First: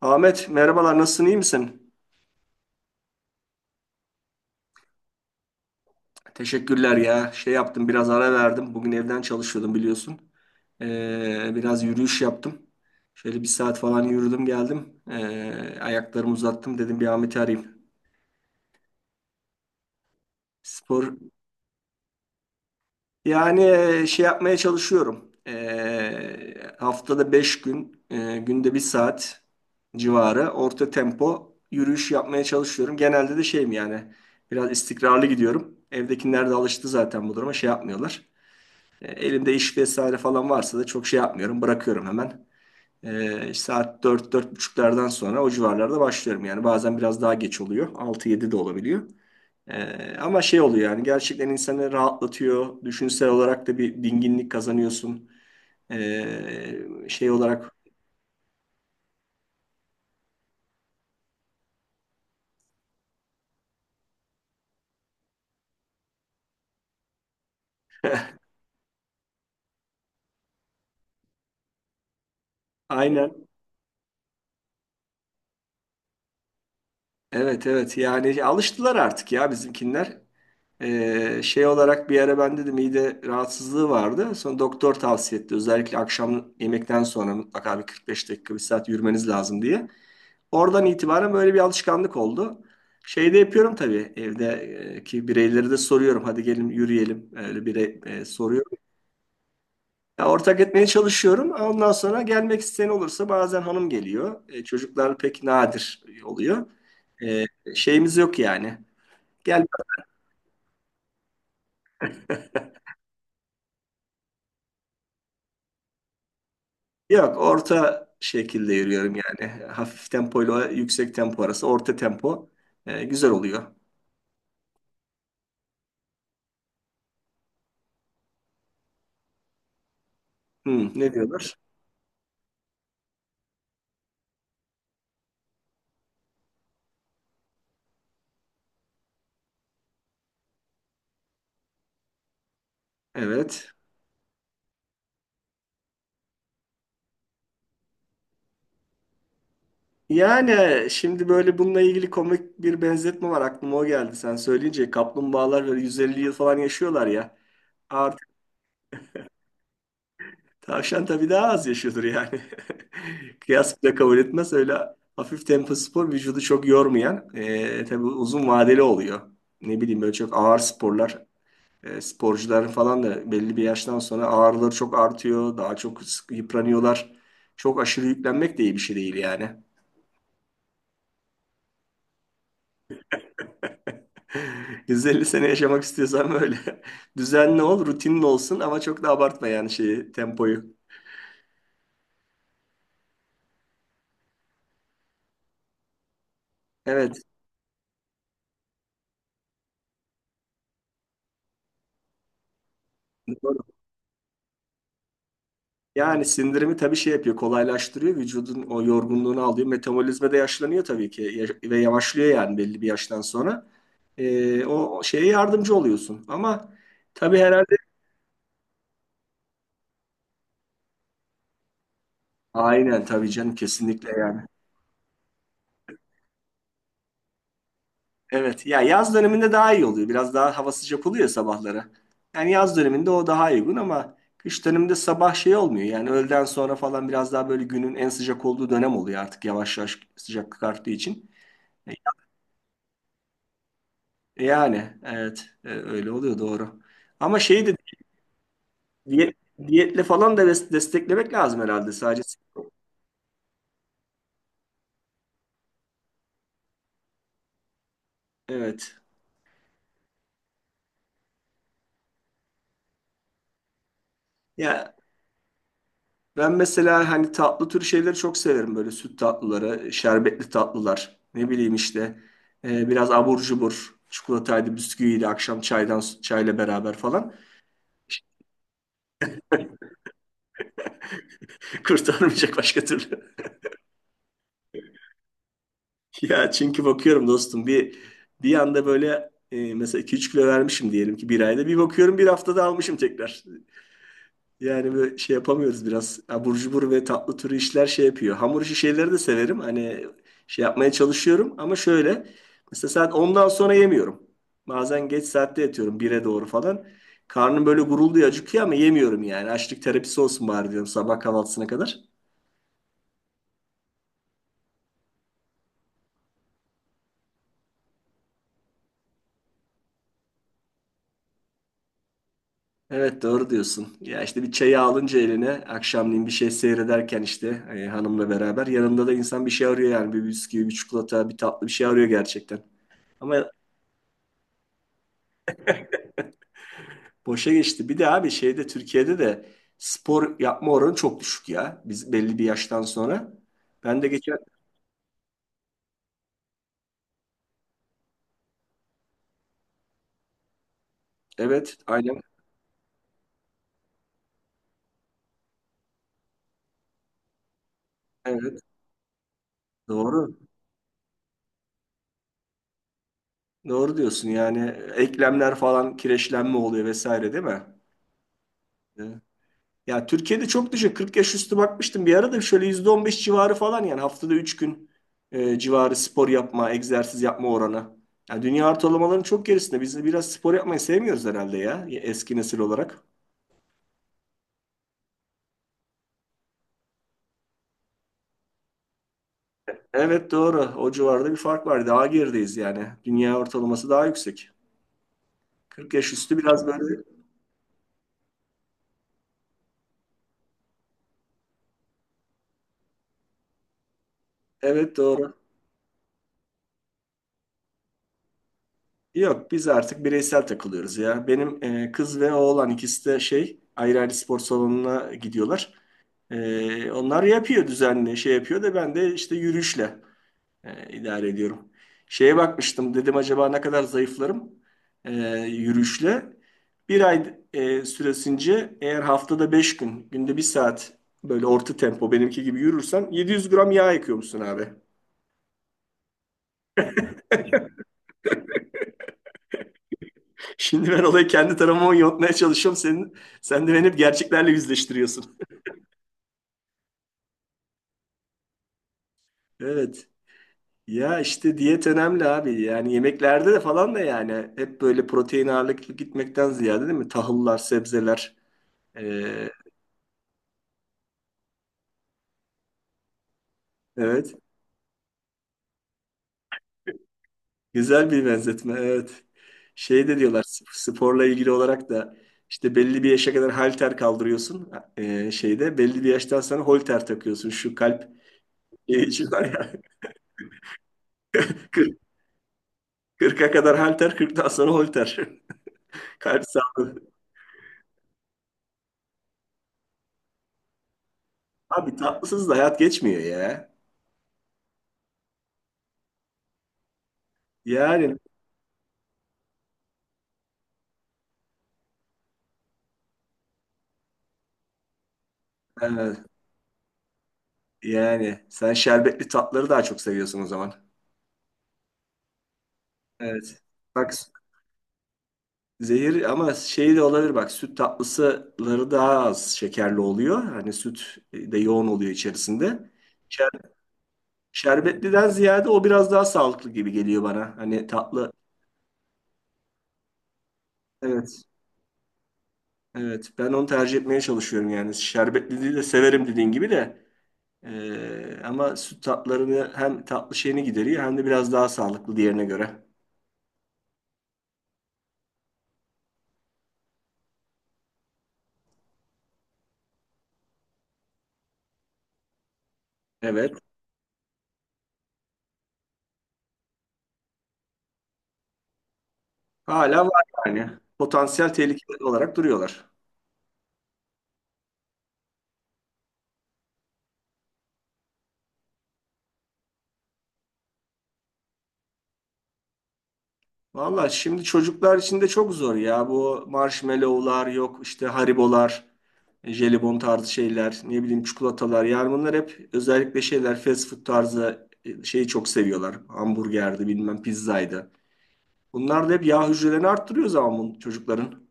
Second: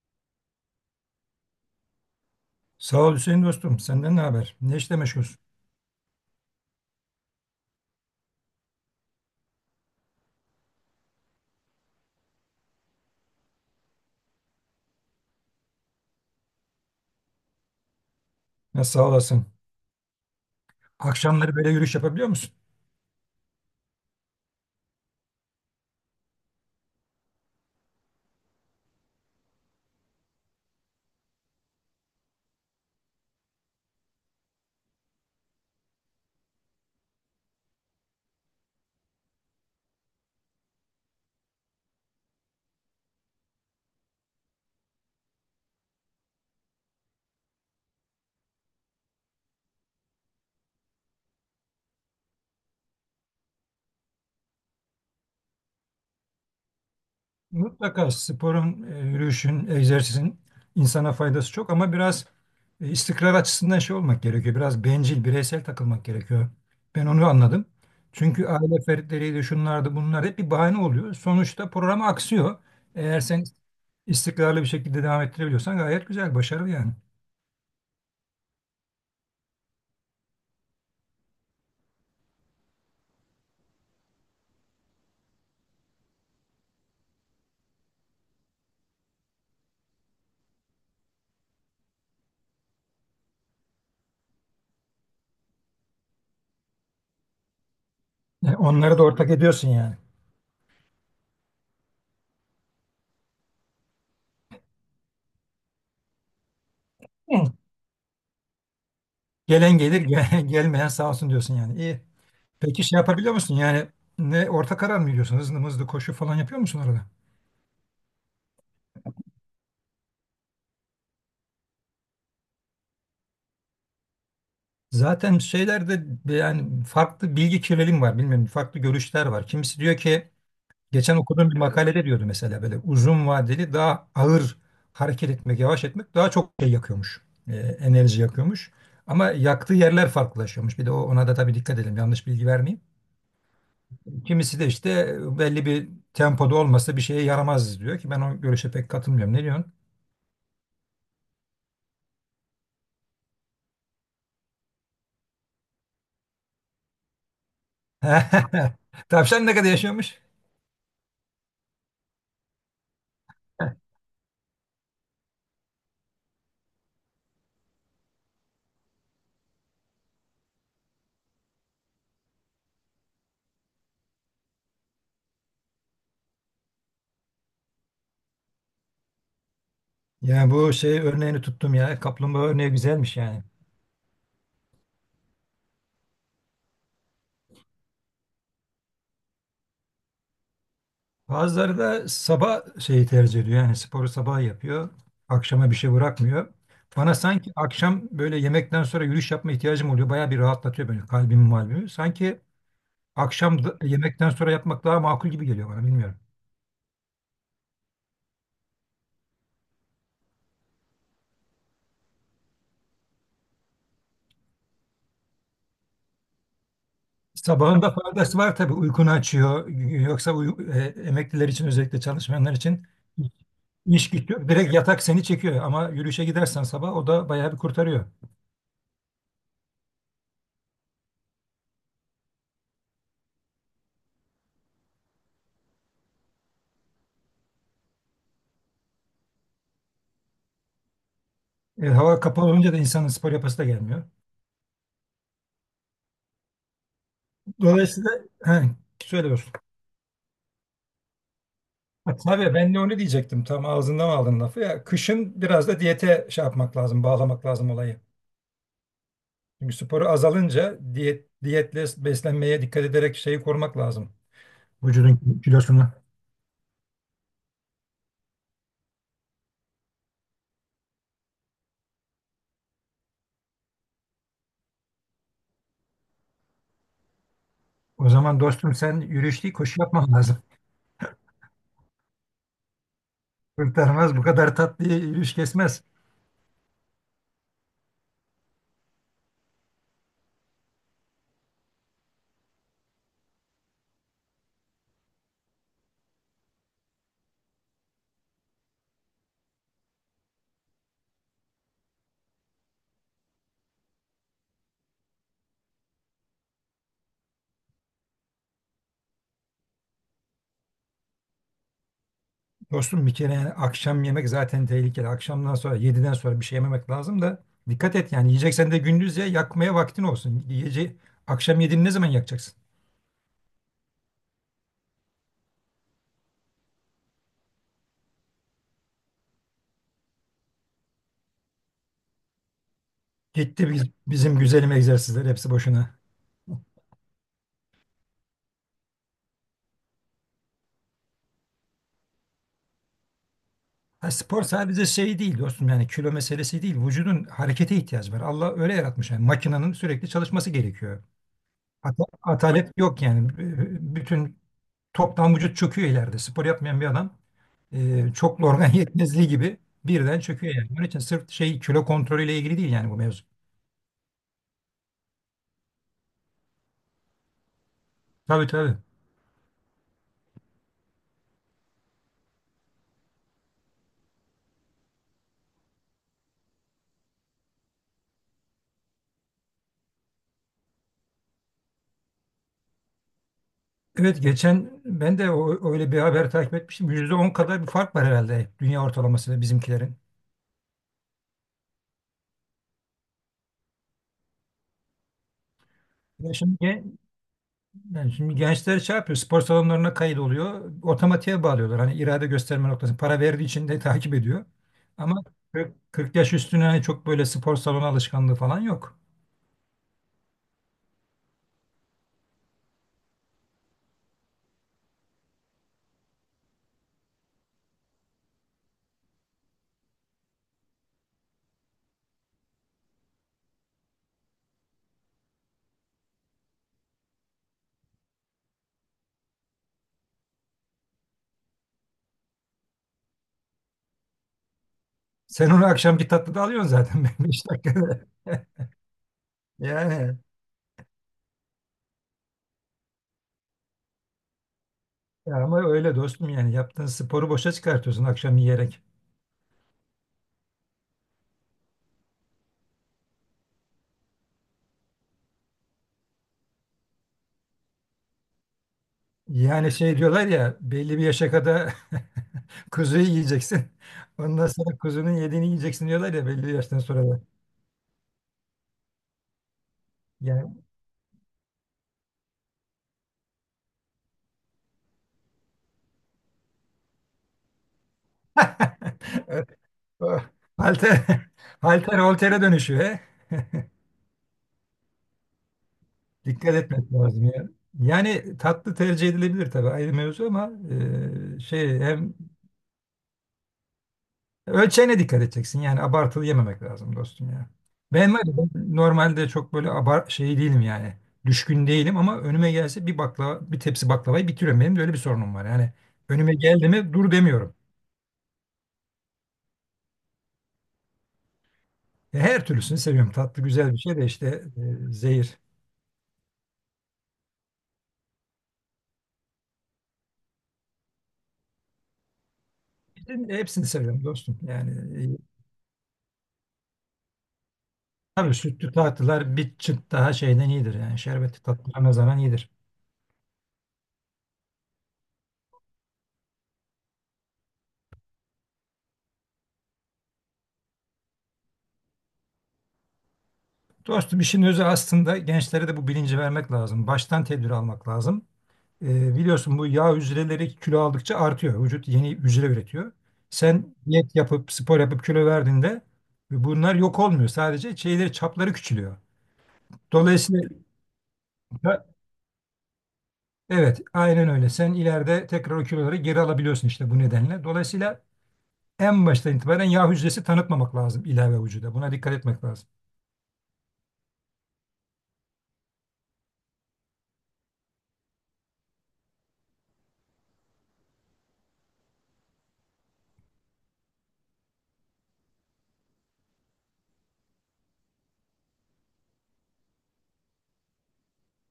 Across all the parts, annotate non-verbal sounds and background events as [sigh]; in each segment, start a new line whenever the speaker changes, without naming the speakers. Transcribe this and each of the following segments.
Ahmet merhabalar, nasılsın, iyi misin?
Sağ ol Hüseyin dostum. Senden ne haber? Ne işle meşgulsün?
Teşekkürler ya, şey yaptım, biraz ara verdim. Bugün evden çalışıyordum, biliyorsun. Biraz yürüyüş yaptım. Şöyle bir saat falan yürüdüm geldim. Ayaklarımı uzattım, dedim bir Ahmet'i arayayım.
Nasıl sağ olasın?
Spor
Akşamları böyle yürüyüş yapabiliyor musun?
yani, şey yapmaya çalışıyorum. Haftada 5 gün, günde bir saat civarı orta tempo yürüyüş yapmaya çalışıyorum. Genelde de şeyim yani, biraz istikrarlı gidiyorum. Evdekiler de alıştı zaten bu duruma, şey yapmıyorlar. Elimde iş vesaire falan varsa da çok şey yapmıyorum. Bırakıyorum hemen. E, işte saat dört, dört buçuklardan sonra o civarlarda başlıyorum. Yani bazen biraz daha geç oluyor, altı yedi de olabiliyor. Ama şey oluyor yani, gerçekten insanı rahatlatıyor. Düşünsel olarak da bir dinginlik kazanıyorsun. E, Şey olarak...
Mutlaka sporun, yürüyüşün, egzersizin insana faydası çok ama biraz istikrar açısından şey olmak gerekiyor. Biraz bencil, bireysel takılmak gerekiyor. Ben onu anladım. Çünkü aile fertleriydi, şunlardı, bunlar hep bir bahane oluyor. Sonuçta program aksıyor. Eğer sen
Aynen.
istikrarlı bir şekilde devam ettirebiliyorsan gayet güzel, başarılı yani.
Evet, evet, yani alıştılar artık ya bizimkinler. Şey olarak bir ara ben de mide rahatsızlığı vardı. Sonra doktor tavsiye etti. Özellikle akşam yemekten sonra mutlaka bir 45 dakika bir saat yürümeniz lazım diye. Oradan itibaren böyle bir alışkanlık oldu. Şeyde yapıyorum tabii, evdeki bireyleri de soruyorum. Hadi gelin yürüyelim. Öyle bir...
Onları da ortak ediyorsun yani.
Ya, ortak etmeye çalışıyorum. Ondan sonra gelmek isteyen olursa bazen hanım geliyor. Çocuklar pek nadir oluyor. E, Şeyimiz yok yani. Gel...
Gelen gelir, [laughs] gelmeyen sağ olsun diyorsun yani. İyi. Peki şey yapabiliyor musun? Yani ne orta karar mı veriyorsun? Hızlı hızlı koşu falan yapıyor musun arada?
Yok, orta şekilde yürüyorum yani. Hafif tempoyla yüksek tempo arası, orta tempo. Güzel oluyor.
Zaten şeylerde yani farklı bilgi kirliliği var. Bilmiyorum farklı görüşler var. Kimisi diyor ki
Hmm, ne
geçen okuduğum
diyorlar?
bir makalede diyordu mesela böyle uzun vadeli daha ağır hareket etmek, yavaş etmek daha çok şey yakıyormuş. Enerji yakıyormuş. Ama yaktığı yerler farklılaşıyormuş. Bir de ona da tabii dikkat edelim. Yanlış bilgi vermeyeyim.
Evet.
Kimisi de işte belli bir tempoda olmasa bir şeye yaramaz diyor ki ben o görüşe pek katılmıyorum. Ne diyorsun?
Yani şimdi böyle bununla ilgili komik bir benzetme var, aklıma o geldi. Sen söyleyince kaplumbağalar böyle 150 yıl falan yaşıyorlar ya. Ar-
[laughs] Tavşan ne kadar yaşıyormuş?
Tavşan tabii daha az yaşıyordur yani. [laughs] Kıyas
[laughs]
bile kabul etmez. Öyle hafif tempo spor, vücudu çok yormayan, tabii uzun vadeli oluyor. Ne bileyim böyle çok ağır sporlar, sporcuların falan da belli bir yaştan sonra ağrıları çok artıyor. Daha çok yıpranıyorlar. Çok aşırı yüklenmek de iyi bir şey değil yani.
Yani bu şey örneğini tuttum ya. Kaplumbağa örneği güzelmiş yani.
[laughs] 150 sene yaşamak istiyorsan böyle [laughs] düzenli ol, rutinli olsun, ama çok da abartma yani şeyi, tempoyu.
Bazıları da sabah şeyi tercih ediyor. Yani sporu sabah yapıyor. Akşama bir şey bırakmıyor. Bana
Evet.
sanki akşam böyle yemekten sonra yürüyüş yapma ihtiyacım oluyor. Bayağı bir rahatlatıyor böyle kalbimi malbimi. Sanki yemekten sonra yapmak daha makul gibi geliyor bana bilmiyorum.
Yani sindirimi tabii şey yapıyor, kolaylaştırıyor. Vücudun o yorgunluğunu alıyor. Metabolizma da yaşlanıyor tabii ki, ve yavaşlıyor yani belli bir yaştan sonra. O şeye yardımcı oluyorsun. Ama tabii herhalde...
Sabahında faydası var tabii uykunu açıyor. Yoksa emekliler için özellikle çalışmayanlar için
Aynen, tabii canım, kesinlikle
iş
yani.
gidiyor. Direkt yatak seni çekiyor ama yürüyüşe gidersen sabah o da bayağı bir kurtarıyor.
Evet ya, yaz döneminde daha iyi oluyor. Biraz daha hava sıcak oluyor ya sabahları. Yani yaz döneminde o daha uygun, ama kış döneminde sabah şey olmuyor. Yani öğleden sonra falan biraz daha böyle günün en sıcak olduğu dönem oluyor artık, yavaş yavaş sıcaklık arttığı için.
Hava kapalı olunca da insanın spor yapası da gelmiyor.
Yani evet, öyle oluyor doğru. Ama şeyi de
Dolayısıyla he,
diyet,
söylüyorsun.
diyetle falan da desteklemek lazım herhalde
Ha,
sadece.
tabii ben de onu diyecektim. Tam ağzından aldın lafı ya. Kışın biraz da diyete şey yapmak lazım, bağlamak lazım olayı.
Evet.
Çünkü sporu azalınca diyetle beslenmeye dikkat ederek şeyi korumak lazım.
Ya
Vücudun kilosunu.
ben mesela hani tatlı tür şeyleri çok severim, böyle süt tatlıları, şerbetli tatlılar. Ne bileyim işte, biraz abur cubur, çikolataydı, bisküviydi, akşam çaydan çayla beraber falan.
O zaman dostum sen yürüyüş değil koşu yapman lazım.
[laughs] Kurtarmayacak başka türlü. [laughs]
Kurtarmaz bu kadar tatlı yürüyüş kesmez.
Ya çünkü bakıyorum dostum, bir anda böyle, mesela 2-3 kilo vermişim diyelim ki bir ayda. Bir bakıyorum bir haftada almışım tekrar. Yani böyle şey yapamıyoruz biraz. Abur cubur ve tatlı türü işler şey yapıyor. Hamur işi şeyleri de severim. Hani şey yapmaya çalışıyorum, ama şöyle. Mesela saat ondan sonra yemiyorum. Bazen geç saatte yatıyorum, bire doğru falan. Karnım böyle gurulduyor, acıkıyor, ama yemiyorum yani. Açlık terapisi olsun bari diyorum, sabah kahvaltısına kadar.
Dostum bir kere yani akşam yemek zaten tehlikeli. Akşamdan sonra yediden sonra bir şey yememek lazım da dikkat et yani yiyeceksen de gündüz ye yakmaya vaktin olsun. Akşam yediğini ne zaman yakacaksın?
Evet, doğru diyorsun. Ya işte bir çayı alınca eline akşamleyin bir şey seyrederken işte, hanımla beraber yanında da insan bir şey arıyor yani, bir bisküvi, bir çikolata, bir tatlı bir şey arıyor gerçekten. Ama...
Gitti bizim güzelim egzersizler hepsi boşuna.
Boşa geçti. Bir de abi şeyde Türkiye'de de spor yapma oranı çok düşük ya. Biz belli bir yaştan sonra. Ben de
Ha,
geçen...
spor sadece şey değil dostum yani kilo meselesi değil. Vücudun harekete ihtiyacı var. Allah öyle yaratmış yani makinenin sürekli çalışması gerekiyor.
Evet, aynen.
Atalet yok yani. Bütün toptan vücut çöküyor ileride. Spor yapmayan bir adam çoklu
Evet,
organ [laughs] yetmezliği gibi birden
doğru.
çöküyor yani. Onun için sırf şey kilo kontrolüyle ilgili değil yani bu mevzu.
Doğru diyorsun yani, eklemler falan kireçlenme oluyor vesaire, değil mi?
Tabii tabii.
Evet. Ya Türkiye'de çok düşük. 40 yaş üstü bakmıştım bir arada, şöyle %15 civarı falan yani, haftada 3 gün, civarı spor yapma, egzersiz yapma oranı. Yani dünya ortalamalarının çok gerisinde. Biz de biraz spor yapmayı sevmiyoruz herhalde ya, eski nesil olarak.
Evet geçen ben de öyle bir haber takip etmiştim. %10 kadar bir fark var herhalde dünya ortalamasıyla bizimkilerin.
Evet, doğru. O civarda bir fark var. Daha gerideyiz yani. Dünya ortalaması daha yüksek. 40 yaş
Ya
üstü
şimdi,
biraz böyle.
yani şimdi gençler şey yapıyor, spor salonlarına kayıt oluyor. Otomatiğe bağlıyorlar. Hani irade gösterme noktası, para verdiği için de [laughs] takip ediyor.
Evet,
Ama
doğru.
40 yaş üstüne hani çok böyle spor salonu alışkanlığı falan yok.
Yok, biz artık bireysel takılıyoruz ya. Benim kız ve oğlan ikisi de şey ayrı ayrı spor salonuna gidiyorlar. Onlar yapıyor düzenli, şey yapıyor da, ben de işte yürüyüşle. İdare ediyorum. Şeye bakmıştım, dedim acaba ne kadar zayıflarım, e, yürüyüşle. Bir ay süresince eğer haftada 5 gün günde bir saat böyle orta tempo benimki gibi yürürsen 700 gram yağ yakıyormuşsun abi.
Sen onu akşamki tatlıda alıyorsun zaten [laughs] 5 dakikada. [laughs] Yani
[laughs] Şimdi ben olayı kendi tarafıma yontmaya çalışıyorum. Sen de beni hep gerçeklerle yüzleştiriyorsun.
ya ama
[laughs]
öyle dostum yani yaptığın sporu boşa çıkartıyorsun akşam yiyerek.
Evet. Ya işte diyet önemli abi. Yani yemeklerde de falan da yani hep böyle protein ağırlıklı gitmekten ziyade, değil mi? Tahıllar, sebzeler. E,
Yani şey diyorlar ya belli bir yaşa kadar [laughs] kuzuyu yiyeceksin.
evet.
Ondan sonra kuzunun yediğini yiyeceksin diyorlar ya belli bir yaştan sonra da.
Güzel bir benzetme, evet. Şey de diyorlar
Yani
sporla ilgili olarak da işte belli bir yaşa kadar halter kaldırıyorsun, şeyde belli bir yaştan sonra holter takıyorsun. Şu kalp,
[laughs]
şu var
evet,
ya
o halter, [laughs]
[laughs] 40,
halter holtere dönüşüyor. He.
40'a
[laughs]
kadar halter 40'tan sonra holter. [laughs] Kalp
Dikkat etmek
sağlığı.
lazım ya. Yani tatlı tercih edilebilir tabii ayrı mevzu ama şey
Abi
hem
tatlısız da hayat geçmiyor ya.
ölçeğine dikkat edeceksin. Yani abartılı yememek lazım dostum ya. Ben
Yani
var ya, ben normalde çok böyle abar şey değilim yani. Düşkün değilim ama önüme gelse bir baklava, bir tepsi baklavayı bitiriyorum. Benim de öyle bir sorunum var. Yani
e,
önüme geldi mi dur demiyorum.
yani sen şerbetli tatları daha çok seviyorsun o zaman.
Her türlüsünü seviyorum. Tatlı
Evet.
güzel bir şey de
Bak...
işte zehir.
Zehir, ama şey de olabilir bak, süt tatlısıları daha az şekerli oluyor. Hani süt, de yoğun oluyor içerisinde. Şer-
Hepsini seviyorum dostum. Yani e,
Şerbetliden ziyade o biraz daha sağlıklı gibi geliyor bana. Hani tatlı...
tabii sütlü tatlılar bir çıt daha şeyden iyidir. Yani
Evet,
şerbetli tatlılar ne zaman iyidir.
evet, ben onu tercih etmeye çalışıyorum yani. Şerbetliliği de severim dediğin gibi de. Ama süt tatlarını hem tatlı şeyini gideriyor hem de biraz daha sağlıklı diğerine göre.
Dostum işin özü aslında gençlere de bu bilinci vermek lazım. Baştan tedbir almak lazım. Biliyorsun bu yağ hücreleri kilo aldıkça artıyor. Vücut yeni hücre üretiyor.
Evet,
Sen diyet yapıp spor yapıp kilo verdiğinde bunlar yok olmuyor. Sadece şeyleri çapları küçülüyor.
hala var
Dolayısıyla
yani, potansiyel tehlike olarak duruyorlar.
evet aynen öyle. Sen ileride tekrar o kiloları geri alabiliyorsun işte bu nedenle. Dolayısıyla en baştan itibaren yağ hücresi tanıtmamak lazım ilave vücuda. Buna dikkat etmek lazım.
Valla şimdi çocuklar için de çok zor ya. Bu marshmallow'lar yok, işte haribolar, jelibon tarzı şeyler, ne bileyim çikolatalar. Yani bunlar hep özellikle şeyler fast food tarzı, şeyi çok seviyorlar. Hamburgerdi bilmem pizzaydı. Bunlar da hep yağ hücrelerini arttırıyor zaman bu çocukların.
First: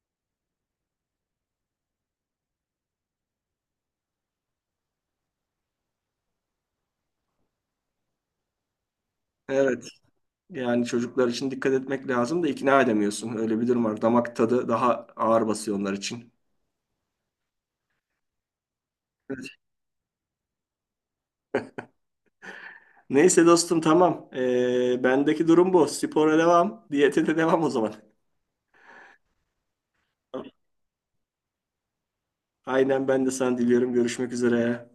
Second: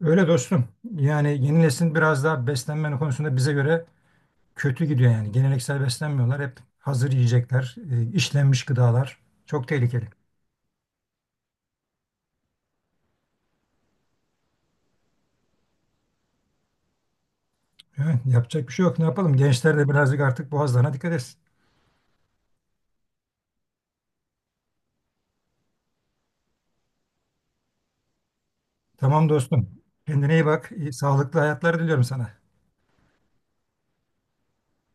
Öyle dostum. Yani yeni neslin biraz daha beslenme konusunda bize göre kötü gidiyor yani. Geleneksel beslenmiyorlar. Hep hazır yiyecekler, işlenmiş gıdalar. Çok
Evet,
tehlikeli.
yani çocuklar için dikkat etmek lazım da ikna edemiyorsun. Öyle bir durum var. Damak tadı daha ağır basıyor onlar için.
Evet, yapacak bir şey yok. Ne yapalım? Gençler de birazcık artık boğazlarına dikkat etsin.
Neyse dostum, tamam. Bendeki durum bu. Spora devam, diyete de devam o zaman.
Tamam dostum. Kendine iyi bak. İyi, sağlıklı hayatlar diliyorum sana.
Aynen, ben de sana diliyorum. Görüşmek üzere.